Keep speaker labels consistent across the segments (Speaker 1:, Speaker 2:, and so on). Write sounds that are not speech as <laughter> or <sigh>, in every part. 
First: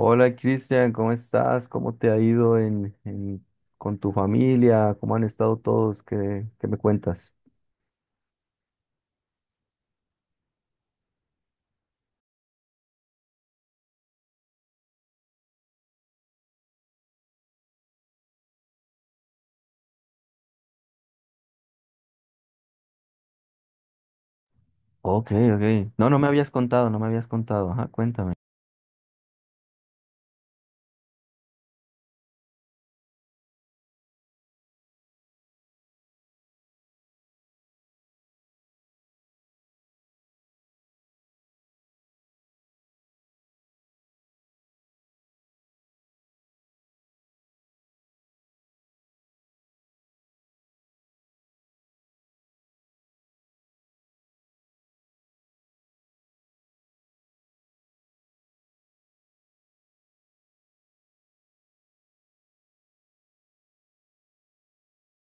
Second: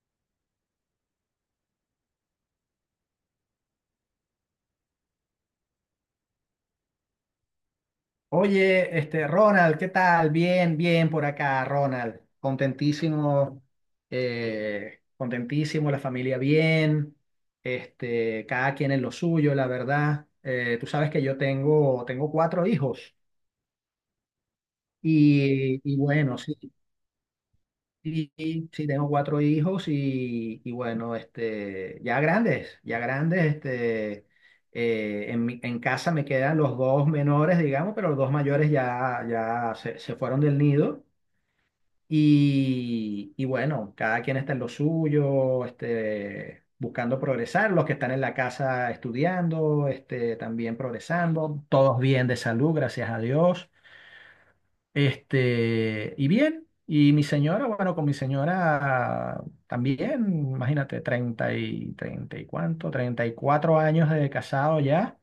Speaker 1: Hola Cristian, ¿cómo estás? ¿Cómo te ha ido con tu familia? ¿Cómo han estado todos? ¿Qué me cuentas?
Speaker 2: Oye, este, Ronald, ¿qué tal? Bien, bien por acá, Ronald. Contentísimo, contentísimo, la familia bien, este, cada quien en lo suyo, la verdad. Tú sabes que yo tengo cuatro hijos
Speaker 1: Ok, ok.
Speaker 2: y
Speaker 1: No, no me
Speaker 2: bueno,
Speaker 1: habías
Speaker 2: sí.
Speaker 1: contado, no me habías contado. Ajá, cuéntame.
Speaker 2: Y sí, tengo cuatro hijos y bueno, este, ya grandes, este, en casa me quedan los dos menores, digamos, pero los dos mayores ya, se fueron del nido y bueno, cada quien está en lo suyo, este, buscando progresar, los que están en la casa estudiando, este, también progresando, todos bien de salud, gracias a Dios. Este, y bien, y mi señora, bueno, con mi señora también, imagínate, 34 años de casado ya,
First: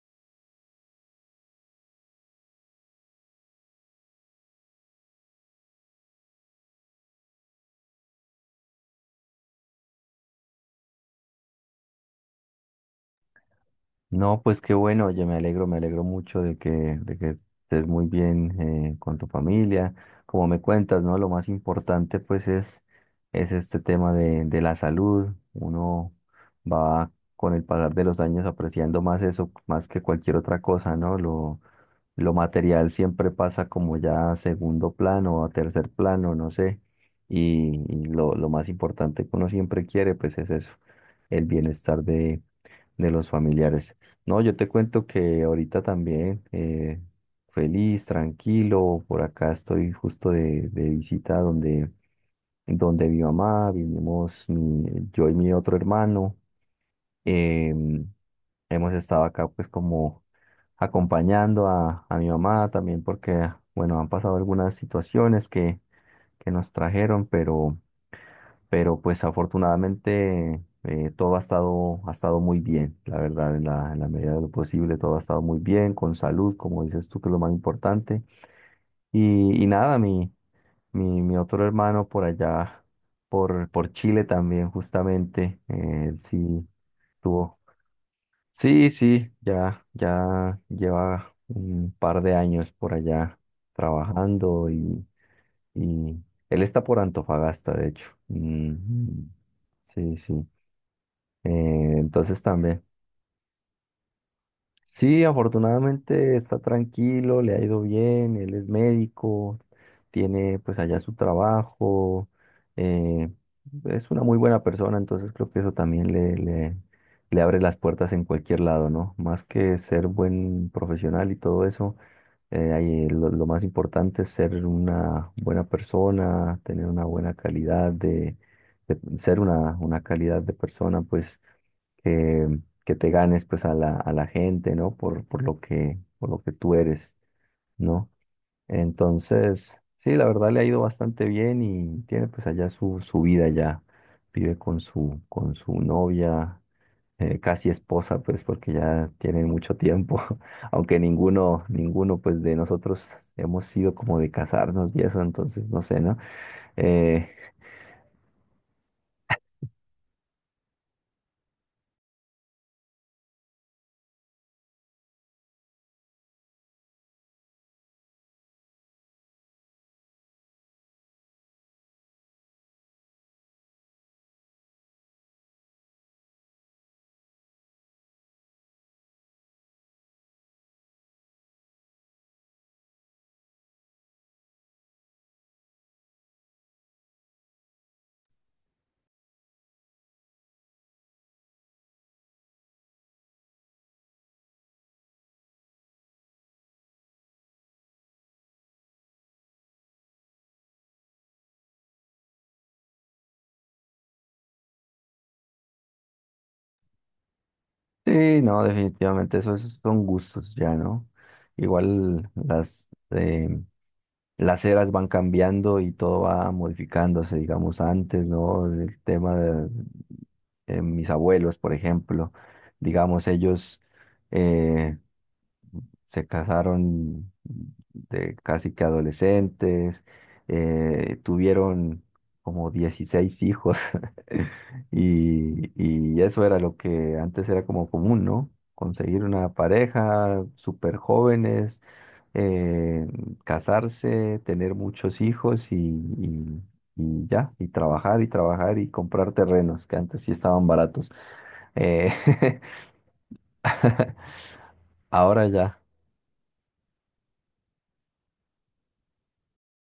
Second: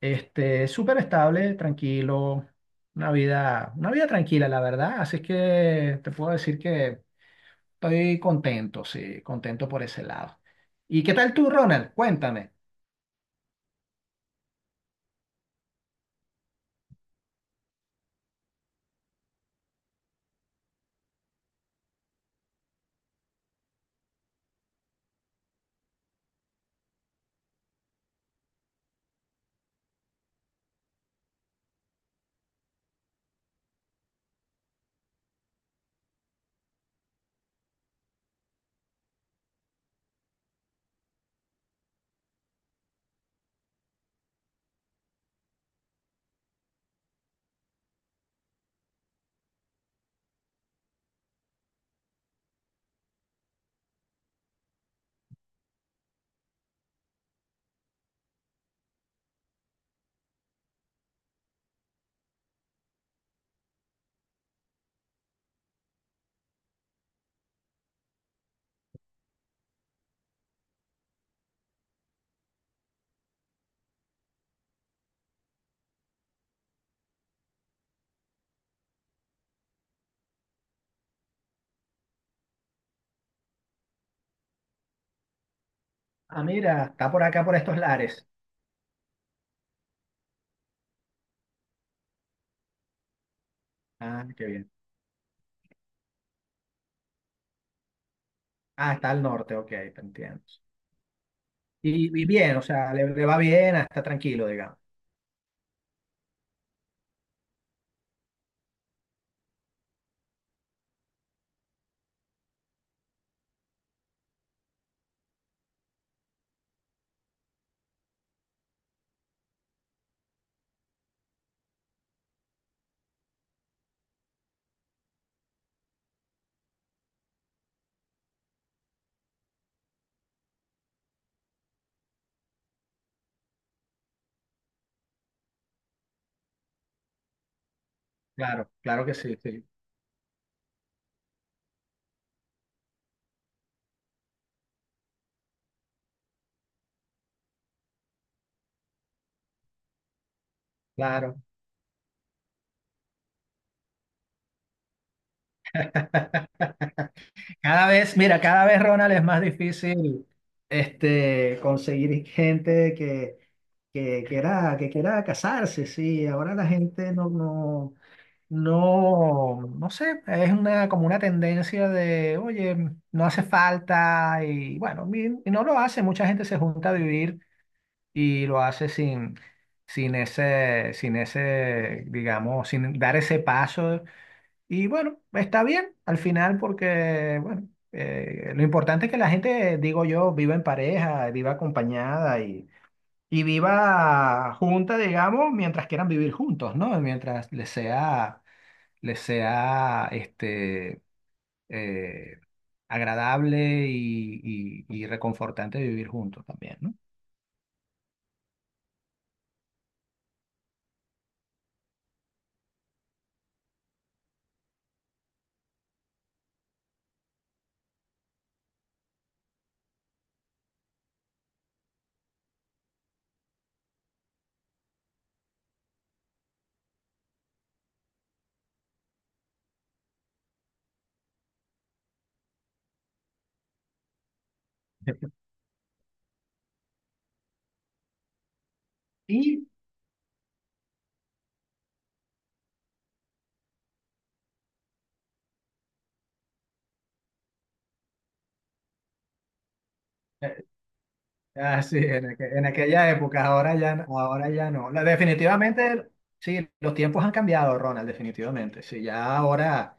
Speaker 2: este, súper estable, tranquilo, una vida tranquila, la verdad, así es que te puedo decir que estoy contento, sí, contento por ese lado. ¿Y qué tal tú, Ronald? Cuéntame.
Speaker 1: No, pues qué bueno, oye, me alegro mucho de que estés muy bien con tu familia. Como me cuentas, ¿no? Lo más importante pues es este tema de la salud. Uno va con el pasar de los años apreciando más eso, más que cualquier otra cosa, ¿no? Lo material siempre pasa como ya a segundo plano o a tercer plano, no sé. Y lo más importante que uno siempre quiere pues es eso, el bienestar de los familiares. No, yo te cuento que ahorita también feliz, tranquilo, por acá estoy justo de visita donde mi mamá, vivimos yo y mi otro hermano. em, Hemos estado acá pues como acompañando a mi mamá también porque, bueno, han pasado algunas situaciones que nos trajeron, pero pues afortunadamente todo ha estado muy bien, la verdad, en la medida de lo posible, todo ha estado muy bien, con salud, como dices tú, que es lo más importante. Y nada, mi otro hermano por allá, por Chile también, justamente, él
Speaker 2: Ah,
Speaker 1: sí
Speaker 2: mira, está por acá, por
Speaker 1: tuvo.
Speaker 2: estos lares.
Speaker 1: Sí, sí, ya lleva un par de años por allá
Speaker 2: Ah, qué
Speaker 1: trabajando
Speaker 2: bien.
Speaker 1: y él está por Antofagasta, de hecho.
Speaker 2: Ah, está al
Speaker 1: Mm,
Speaker 2: norte, ok, te
Speaker 1: sí, sí.
Speaker 2: entiendo. Y
Speaker 1: Entonces
Speaker 2: bien, o
Speaker 1: también.
Speaker 2: sea, le va bien, ah, está tranquilo, digamos.
Speaker 1: Sí, afortunadamente está tranquilo, le ha ido bien, él es médico, tiene pues allá su trabajo, eh, es una muy buena persona, entonces creo que eso también le abre las puertas en cualquier lado, ¿no? Más que ser buen profesional y todo eso, ahí lo más importante es ser una buena persona, tener una buena calidad ser una calidad de persona, pues que, que te ganes pues a la gente, ¿no? Por por lo que tú eres, ¿no?
Speaker 2: Claro, claro que sí, sí,
Speaker 1: Entonces, sí, la verdad le ha ido bastante bien y tiene pues allá su vida ya. Vive con su novia, casi esposa, pues porque ya tienen mucho tiempo, <laughs> aunque
Speaker 2: claro.
Speaker 1: ninguno pues de nosotros hemos sido como de casarnos y eso, entonces no sé, ¿no?
Speaker 2: <laughs>
Speaker 1: Eh,
Speaker 2: Cada vez, mira, cada vez, Ronald, es más difícil este, conseguir gente que, que quiera casarse, sí. Ahora la gente no sé, es una, como una tendencia de, oye, no hace falta y bueno, y no lo hace. Mucha gente se junta a vivir y lo hace sin, sin ese, digamos, sin dar ese paso. Y bueno, está bien al final porque, bueno, lo importante es que la gente, digo yo, viva en pareja, viva acompañada y viva junta, digamos, mientras quieran vivir juntos, ¿no? Mientras les sea, este, eh, agradable y, y reconfortante vivir juntos también, ¿no?
Speaker 1: sí, no, definitivamente eso son gustos ya, ¿no? Igual las eras van cambiando y todo va modificándose, digamos, antes, ¿no? El tema de mis abuelos, por ejemplo, digamos, ellos... eh, se casaron de casi que adolescentes, tuvieron como 16 hijos <laughs>
Speaker 2: <laughs>
Speaker 1: y eso era lo que antes era como común, ¿no? Conseguir una
Speaker 2: Y
Speaker 1: pareja, súper jóvenes, eh, casarse, tener muchos hijos y ya, y trabajar y trabajar y comprar terrenos que antes sí
Speaker 2: eh,
Speaker 1: estaban baratos.
Speaker 2: ah, sí,
Speaker 1: Eh, <laughs>
Speaker 2: en aquella época, ahora ya, ahora ya no.
Speaker 1: Ahora ya.
Speaker 2: Definitivamente, sí, los tiempos han cambiado, Ronald, definitivamente. Sí, ya ahora,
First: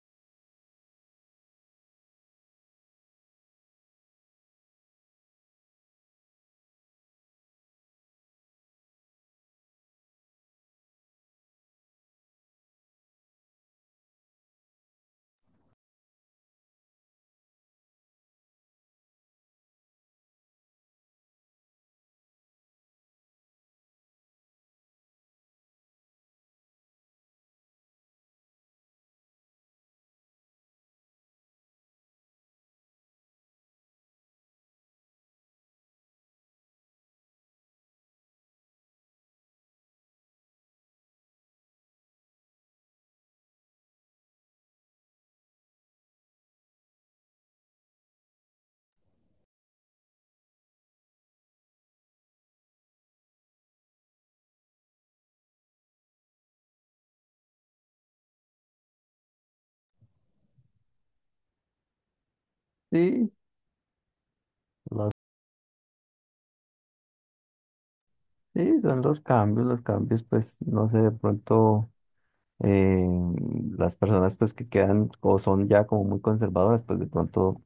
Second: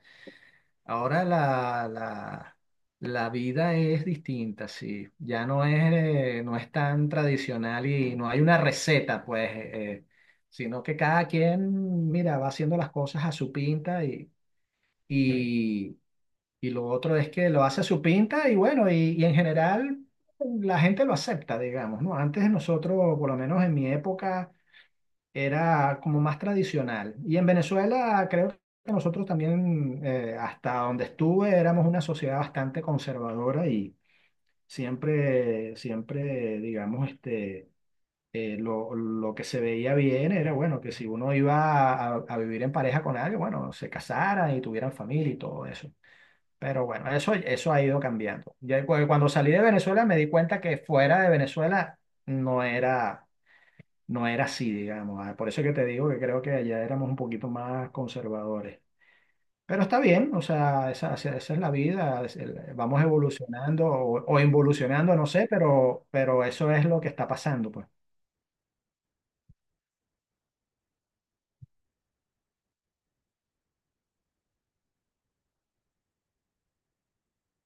Speaker 2: ahora la, la, la vida es distinta, sí. Ya no es, no es tan tradicional y no hay una receta, pues, sino que cada quien, mira, va haciendo las cosas a su pinta y, y y lo otro es que lo hace a su pinta y bueno, y en general la gente lo acepta, digamos, ¿no? Antes de nosotros, por lo menos en mi época, era como más tradicional. Y en Venezuela creo que nosotros también, hasta donde estuve, éramos una sociedad bastante conservadora y siempre, siempre, digamos, este, lo que se veía bien era, bueno, que si uno iba a vivir en pareja con alguien, bueno, se casaran y tuvieran familia y todo eso. Pero bueno, eso ha ido cambiando. Ya cuando salí de Venezuela me di cuenta que fuera de Venezuela no era, no era así, digamos. Ah, por eso que te digo que creo que allá éramos un poquito más conservadores. Pero está bien, o sea, esa es la vida. Vamos
Speaker 1: Sí,
Speaker 2: evolucionando o involucionando, no sé, pero eso es lo que está pasando, pues.
Speaker 1: sí, son los cambios, pues, no sé, de pronto eh, las personas pues que quedan o son ya como muy conservadoras, pues de pronto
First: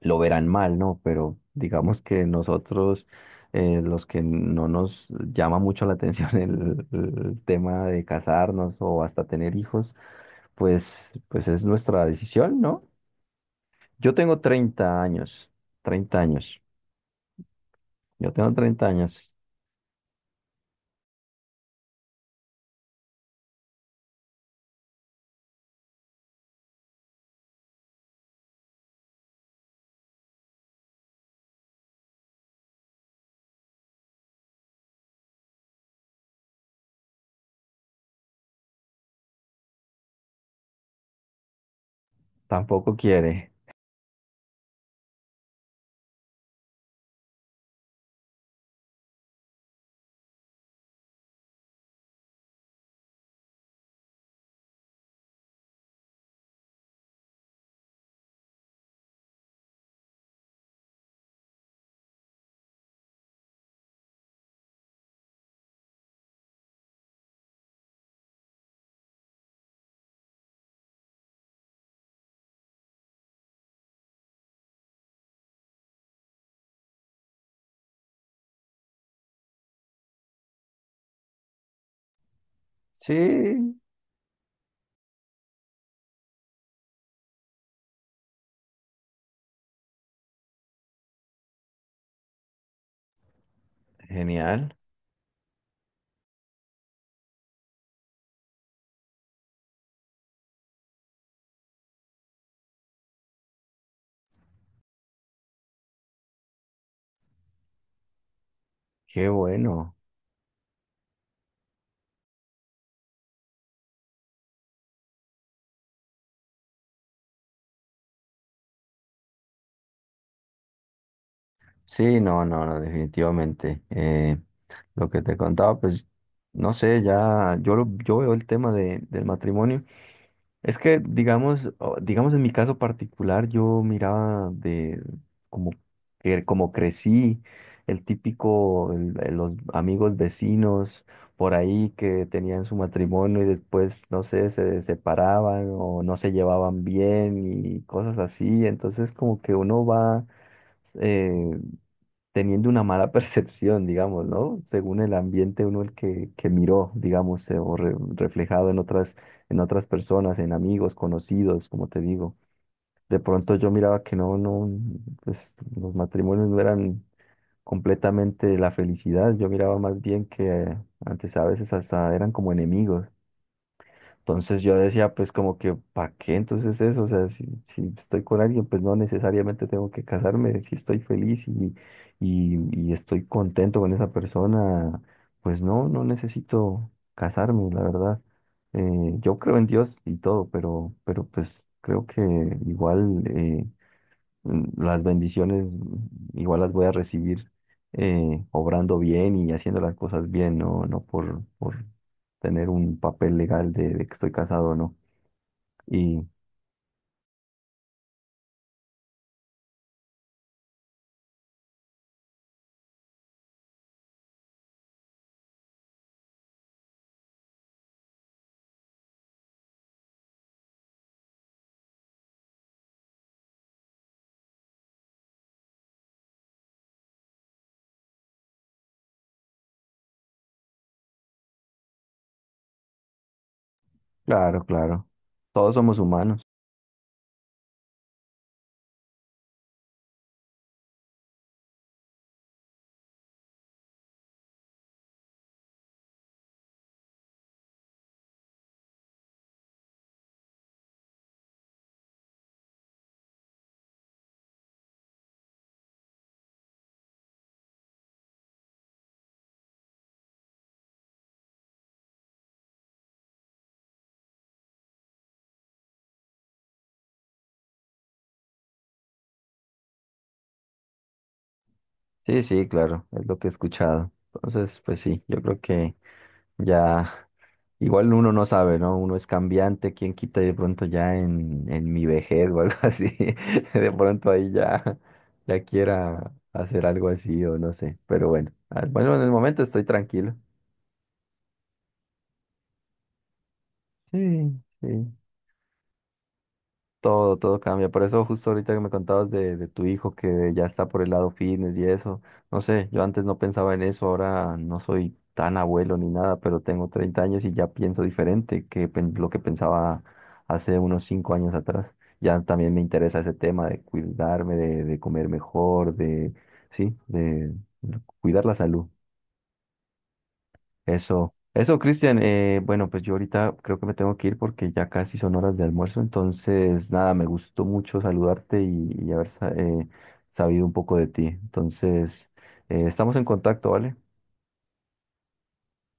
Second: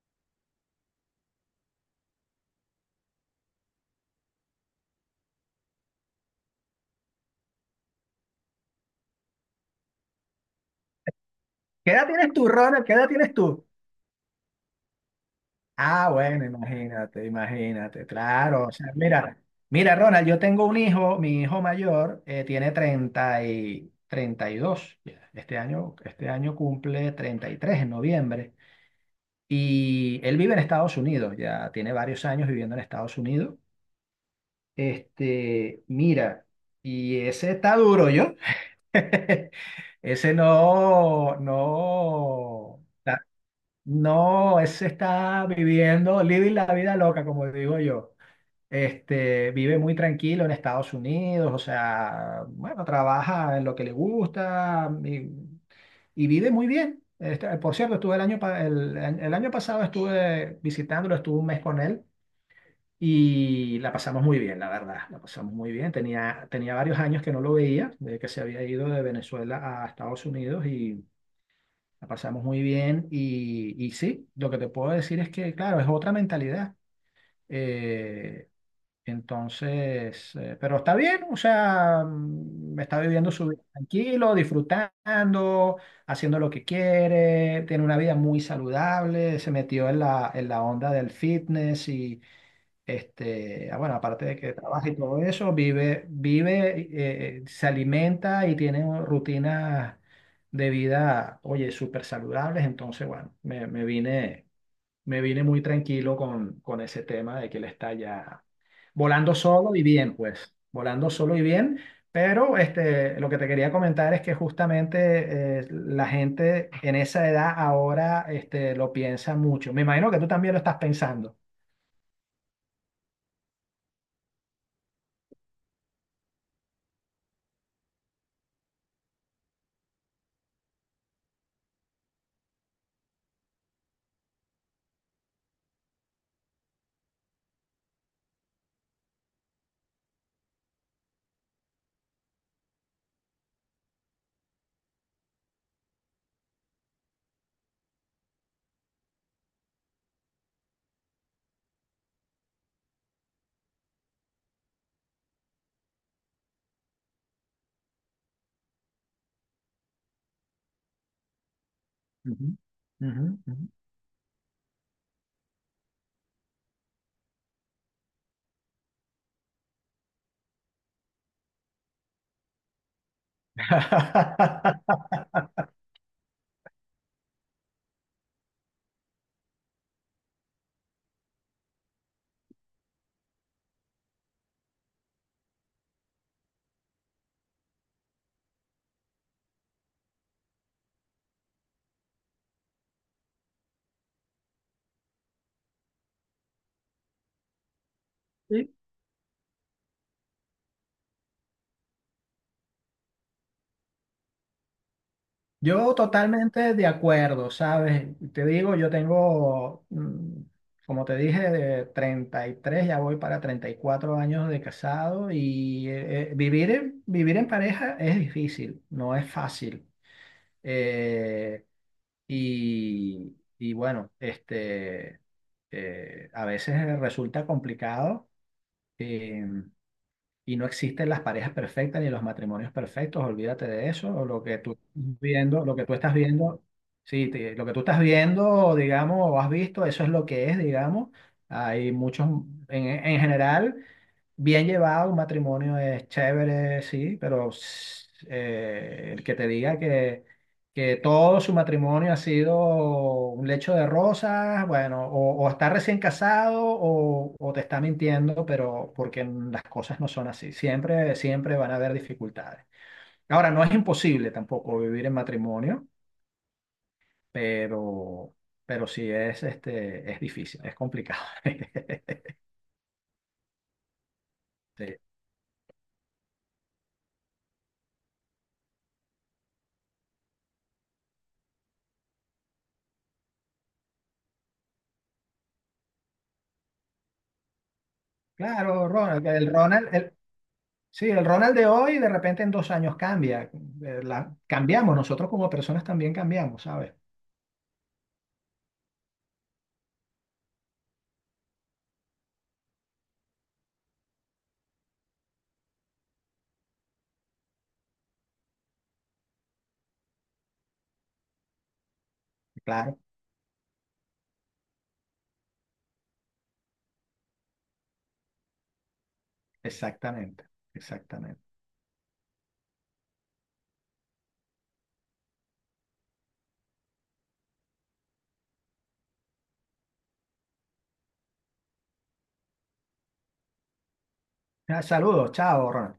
Speaker 1: lo verán mal, ¿no? Pero digamos que nosotros, los que no nos llama mucho la atención <laughs> el tema de casarnos o hasta tener hijos, pues es
Speaker 2: ¿Qué
Speaker 1: nuestra
Speaker 2: edad tienes tú,
Speaker 1: decisión, ¿no?
Speaker 2: Ronald? ¿Qué edad tienes tú?
Speaker 1: Yo tengo 30 años,
Speaker 2: Ah,
Speaker 1: 30
Speaker 2: bueno,
Speaker 1: años,
Speaker 2: imagínate, imagínate,
Speaker 1: yo tengo
Speaker 2: claro. O
Speaker 1: treinta
Speaker 2: sea,
Speaker 1: años,
Speaker 2: mira, mira, Ronald, yo tengo un hijo, mi hijo mayor tiene 30 y 32 ya. Este año cumple 33 en noviembre. Y él vive en Estados Unidos, ya tiene varios años viviendo en Estados Unidos. Este, mira, y ese está duro, yo. <laughs> Ese no, no.
Speaker 1: Tampoco quiere.
Speaker 2: No, ese está viviendo, living la vida loca, como digo yo. Este, vive muy tranquilo en Estados Unidos, o sea, bueno, trabaja en lo que le gusta y vive muy bien. Este, por cierto, estuve el año, pa- el año pasado estuve visitándolo, estuve un mes con él y la pasamos muy bien, la verdad, la pasamos muy bien. Tenía varios años que no lo veía, desde que se había ido de Venezuela a Estados Unidos y la pasamos muy bien y sí, lo que te puedo decir es que, claro, es otra mentalidad. Eh, pero está bien, o sea, mm, está viviendo su vida
Speaker 1: Sí,
Speaker 2: tranquilo, disfrutando, haciendo lo que quiere, tiene una vida muy saludable, se metió en la onda del fitness y, este, ah, bueno, aparte de que
Speaker 1: genial.
Speaker 2: trabaja y todo eso, vive, se alimenta y tiene rutinas de vida, oye, súper saludables. Entonces, bueno, me vine muy tranquilo con ese tema de que él está ya
Speaker 1: Qué
Speaker 2: volando solo y
Speaker 1: bueno.
Speaker 2: bien, pues, volando solo y bien. Pero este, lo que te quería comentar es que justamente la gente en esa edad ahora este, lo piensa mucho. Me imagino que tú también lo estás pensando.
Speaker 1: Sí, no, no, no, definitivamente. Lo que te contaba, pues, no sé, ya, yo veo el tema del matrimonio. Es que, digamos, digamos en mi caso particular, yo miraba de como, como crecí, el típico, los amigos vecinos por ahí que tenían su matrimonio y después, no sé, se separaban o no se llevaban bien y cosas así. Entonces, como que uno va eh, teniendo una mala <laughs> percepción, digamos, ¿no? Según el ambiente uno el que miró, digamos, o reflejado en otras, personas, en amigos, conocidos, como te digo.
Speaker 2: Ujú,
Speaker 1: De
Speaker 2: ujú,
Speaker 1: pronto
Speaker 2: ujú.
Speaker 1: yo miraba que no, no, pues los matrimonios no eran completamente la felicidad, yo miraba más bien que antes a veces hasta eran como enemigos. Entonces yo decía,
Speaker 2: <laughs>
Speaker 1: pues como que, ¿para qué entonces eso? O sea, si estoy con alguien, pues no necesariamente tengo que casarme. Si estoy feliz y estoy contento con esa persona, pues no necesito casarme, la verdad. Yo creo en Dios y todo, pero pues creo que igual las bendiciones igual las voy a recibir
Speaker 2: Sí.
Speaker 1: obrando bien y haciendo las cosas bien, no por tener un papel legal de que estoy casado o no.
Speaker 2: Yo
Speaker 1: Y
Speaker 2: totalmente de acuerdo, ¿sabes? Te digo, yo tengo, mm, como te dije, de 33, ya voy para 34 años de casado y vivir en, vivir en pareja es difícil, no es fácil. Eh, y, y bueno, este, a veces resulta complicado. eh, Y no existen las parejas perfectas ni los matrimonios perfectos, olvídate de eso. O Lo que
Speaker 1: claro,
Speaker 2: tú estás
Speaker 1: claro,
Speaker 2: viendo,
Speaker 1: todos
Speaker 2: lo que tú
Speaker 1: somos
Speaker 2: estás
Speaker 1: humanos.
Speaker 2: viendo, sí, lo que tú estás viendo, digamos, o has visto, eso es lo que es, digamos. Hay muchos, en general, bien llevado, un matrimonio es chévere, sí, pero el que te diga que todo su matrimonio ha sido un lecho de rosas, bueno, o está recién casado o te está mintiendo, pero porque las cosas no son así. Siempre, siempre van a haber dificultades. Ahora, no es imposible tampoco vivir en matrimonio, pero, pero sí es, este, es difícil, es complicado. <laughs>
Speaker 1: Sí, sí, claro, es lo que he escuchado. Entonces,
Speaker 2: Sí.
Speaker 1: pues sí, yo creo que ya. Igual uno no sabe, ¿no? Uno es cambiante, quién quita y de pronto ya en mi vejez o algo así, <laughs> de pronto ahí ya quiera hacer algo así o no sé, pero bueno,
Speaker 2: Claro,
Speaker 1: bueno, en el momento estoy
Speaker 2: Ronald,
Speaker 1: tranquilo.
Speaker 2: sí, el Ronald de hoy de repente en dos años cambia.
Speaker 1: Sí,
Speaker 2: Cambiamos,
Speaker 1: sí.
Speaker 2: nosotros como personas también cambiamos, ¿sabes?
Speaker 1: Todo cambia. Por eso justo ahorita que me contabas de tu hijo que ya está por el lado fitness y eso. No sé, yo antes no pensaba en eso, ahora no soy tan abuelo ni nada, pero tengo 30 años y ya pienso diferente que lo que pensaba hace unos 5 años atrás. Ya también me
Speaker 2: Claro.
Speaker 1: interesa ese tema de cuidarme, de comer mejor, sí, de cuidar la salud.
Speaker 2: Exactamente,
Speaker 1: Eso,
Speaker 2: exactamente.
Speaker 1: eso, Cristian. Bueno, pues yo ahorita creo que me tengo que ir porque ya casi son horas de almuerzo. Entonces, nada, me gustó mucho saludarte y haber sabido un poco de ti. Entonces, estamos en contacto, ¿vale?
Speaker 2: Ah, saludos, chao, Ronald.